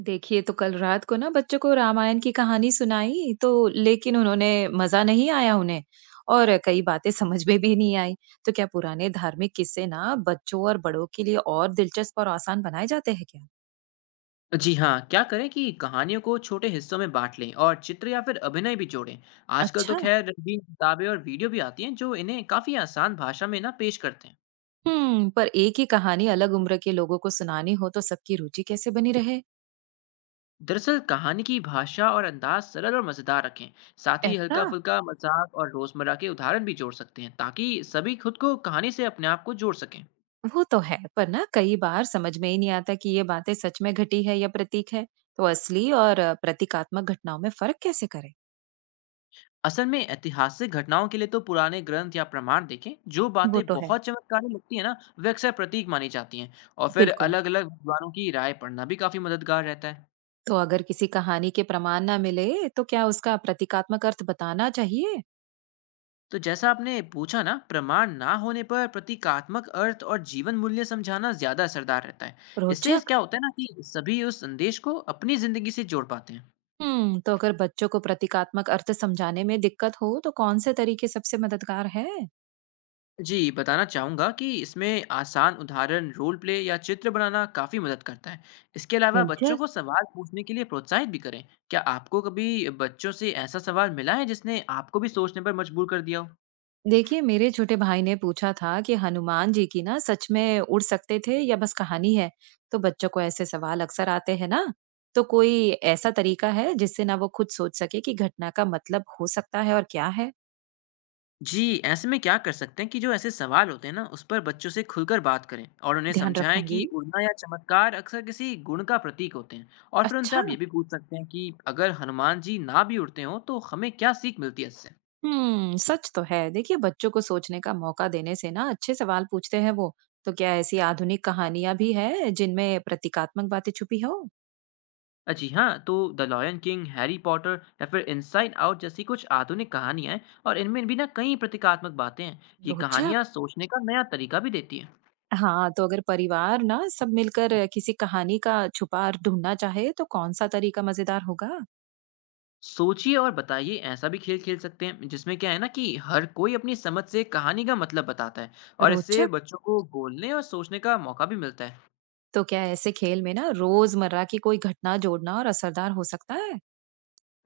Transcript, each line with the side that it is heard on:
right: देखिए, तो कल रात को ना बच्चों को रामायण की कहानी सुनाई तो लेकिन उन्होंने मज़ा नहीं आया उन्हें और कई बातें समझ में भी नहीं आई। तो क्या पुराने धार्मिक किस्से ना बच्चों और बड़ों के लिए और दिलचस्प और आसान बनाए जाते हैं क्या?
left: जी हाँ, क्या करें कि कहानियों को छोटे हिस्सों में बाँट लें और चित्र या फिर अभिनय भी जोड़ें। आजकल तो
right: अच्छा।
left: खैर रंगीन किताबें और वीडियो भी आती हैं जो इन्हें काफ़ी आसान भाषा में ना पेश करते हैं।
right: पर एक ही कहानी अलग उम्र के लोगों को सुनानी हो तो सबकी रुचि कैसे बनी रहे?
left: दरअसल कहानी की भाषा और अंदाज सरल और मज़ेदार रखें। साथ ही
right: ऐसा।
left: हल्का-फुल्का मज़ाक और रोज़मर्रा के उदाहरण भी जोड़ सकते हैं ताकि सभी खुद को कहानी से अपने आप को जोड़ सकें।
right: वो तो है, पर ना कई बार समझ में ही नहीं आता कि ये बातें सच में घटी है या प्रतीक है। तो असली और प्रतीकात्मक घटनाओं में फर्क कैसे करें?
left: असल में ऐतिहासिक घटनाओं के लिए तो पुराने ग्रंथ या प्रमाण देखें। जो
right: वो
left: बातें
right: तो है।
left: बहुत चमत्कारी लगती है ना वे अक्सर प्रतीक मानी जाती हैं और फिर
right: बिल्कुल।
left: अलग अलग विद्वानों की राय पढ़ना भी काफी मददगार रहता है।
right: तो अगर किसी कहानी के प्रमाण ना मिले तो क्या उसका प्रतीकात्मक अर्थ बताना चाहिए।
left: तो जैसा आपने पूछा ना प्रमाण ना होने पर प्रतीकात्मक अर्थ और जीवन मूल्य समझाना ज्यादा असरदार रहता है। इससे
right: रोचक।
left: क्या होता है ना कि सभी उस संदेश को अपनी जिंदगी से जोड़ पाते हैं।
right: हम्म, तो अगर बच्चों को प्रतीकात्मक अर्थ समझाने में दिक्कत हो तो कौन से तरीके सबसे मददगार है।
left: जी, बताना चाहूँगा कि इसमें आसान उदाहरण, रोल प्ले या चित्र बनाना काफ़ी मदद करता है। इसके अलावा बच्चों को
right: दिलचस्प।
left: सवाल पूछने के लिए प्रोत्साहित भी करें। क्या आपको कभी बच्चों से ऐसा सवाल मिला है जिसने आपको भी सोचने पर मजबूर कर दिया हो?
right: देखिए, मेरे छोटे भाई ने पूछा था कि हनुमान जी की ना सच में उड़ सकते थे या बस कहानी है। तो बच्चों को ऐसे सवाल अक्सर आते हैं ना। तो कोई ऐसा तरीका है जिससे ना वो खुद सोच सके कि घटना का मतलब हो सकता है और क्या है।
left: जी, ऐसे में क्या कर सकते हैं कि जो ऐसे सवाल होते हैं ना, उस पर बच्चों से खुलकर बात करें और उन्हें
right: ध्यान
left: समझाएँ कि
right: रखूंगी।
left: उड़ना या चमत्कार अक्सर किसी गुण का प्रतीक होते हैं। और फिर उनसे
right: अच्छा।
left: आप ये भी पूछ सकते हैं कि अगर हनुमान जी ना भी उड़ते हों, तो हमें क्या सीख मिलती है इससे?
right: हम्म, सच तो है। देखिए, बच्चों को सोचने का मौका देने से ना अच्छे सवाल पूछते हैं वो। तो क्या ऐसी आधुनिक कहानियां भी है जिनमें प्रतीकात्मक बातें छुपी हो।
left: जी हाँ, तो the lion king, Harry Potter या फिर इनसाइड आउट जैसी कुछ आधुनिक कहानियाँ हैं। और इनमें भी ना कई प्रतीकात्मक बातें हैं। ये
right: रोचक।
left: कहानियाँ सोचने का नया तरीका भी देती हैं।
right: हाँ, तो अगर परिवार ना सब मिलकर किसी कहानी का छुपा ढूंढना चाहे तो कौन सा तरीका मजेदार होगा।
left: सोचिए और बताइए ऐसा भी खेल खेल सकते हैं जिसमें क्या है ना कि हर कोई अपनी समझ से कहानी का मतलब बताता है। और इससे
right: रोचक।
left: बच्चों को बोलने और सोचने का मौका भी मिलता है।
right: तो क्या ऐसे खेल में ना रोजमर्रा की कोई घटना जोड़ना और असरदार हो सकता है।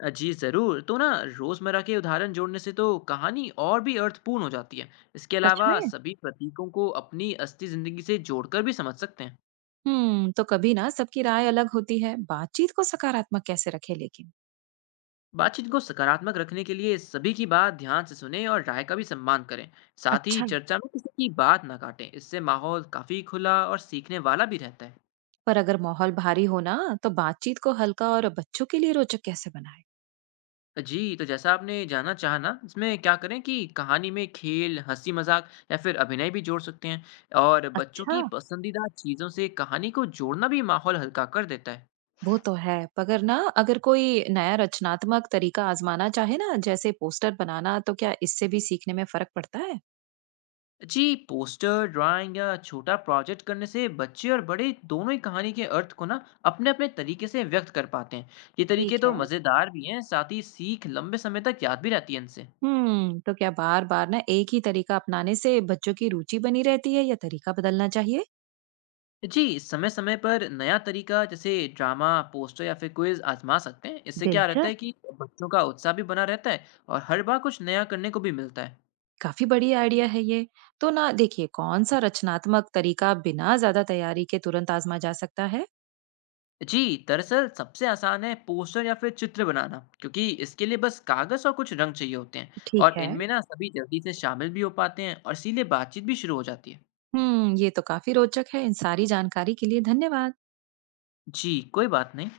left: जी ज़रूर, तो ना रोज़मर्रा के उदाहरण जोड़ने से तो कहानी और भी अर्थपूर्ण हो जाती है। इसके
right: सच
left: अलावा
right: में।
left: सभी प्रतीकों को अपनी असली ज़िंदगी से जोड़कर भी समझ सकते हैं।
right: हम्म, तो कभी ना सबकी राय अलग होती है बातचीत को सकारात्मक कैसे रखे लेकिन।
left: बातचीत को सकारात्मक रखने के लिए सभी की बात ध्यान से सुने और राय का भी सम्मान करें। साथ ही
right: अच्छा।
left: चर्चा में किसी की बात ना काटें, इससे माहौल काफी खुला और सीखने वाला भी रहता है।
right: पर अगर माहौल भारी हो ना तो बातचीत को हल्का और बच्चों के लिए रोचक कैसे बनाए।
left: जी, तो जैसा आपने जानना चाहा ना इसमें क्या करें कि कहानी में खेल हंसी मजाक या फिर अभिनय भी जोड़ सकते हैं। और बच्चों
right: अच्छा।
left: की पसंदीदा चीज़ों से कहानी को जोड़ना भी माहौल हल्का कर देता है।
right: वो तो है, मगर ना अगर कोई नया रचनात्मक तरीका आजमाना चाहे ना जैसे पोस्टर बनाना तो क्या इससे भी सीखने में फर्क पड़ता है।
left: जी, पोस्टर ड्राइंग या छोटा प्रोजेक्ट करने से बच्चे और बड़े दोनों ही कहानी के अर्थ को ना अपने अपने तरीके से व्यक्त कर पाते हैं। ये तरीके
right: ठीक
left: तो
right: है।
left: मज़ेदार भी हैं, साथ ही सीख लंबे समय तक याद भी रहती है इनसे।
right: हम्म, तो क्या बार बार ना एक ही तरीका अपनाने से बच्चों की रुचि बनी रहती है या तरीका बदलना चाहिए।
left: जी, समय समय पर नया तरीका जैसे ड्रामा पोस्टर या फिर क्विज आजमा सकते हैं। इससे क्या रहता है
right: दिलचस्प।
left: कि बच्चों का उत्साह भी बना रहता है और हर बार कुछ नया करने को भी मिलता है।
right: काफी बड़ी आइडिया है ये। तो ना देखिए कौन सा रचनात्मक तरीका बिना ज्यादा तैयारी के तुरंत आजमा जा सकता है।
left: जी दरअसल सबसे आसान है पोस्टर या फिर चित्र बनाना क्योंकि इसके लिए बस कागज और कुछ रंग चाहिए होते हैं।
right: ठीक
left: और
right: है।
left: इनमें ना सभी जल्दी से शामिल भी हो पाते हैं और इसीलिए बातचीत भी शुरू हो जाती है।
right: हुँ, ये तो काफ़ी रोचक है। इन सारी जानकारी के लिए धन्यवाद।
left: जी कोई बात नहीं।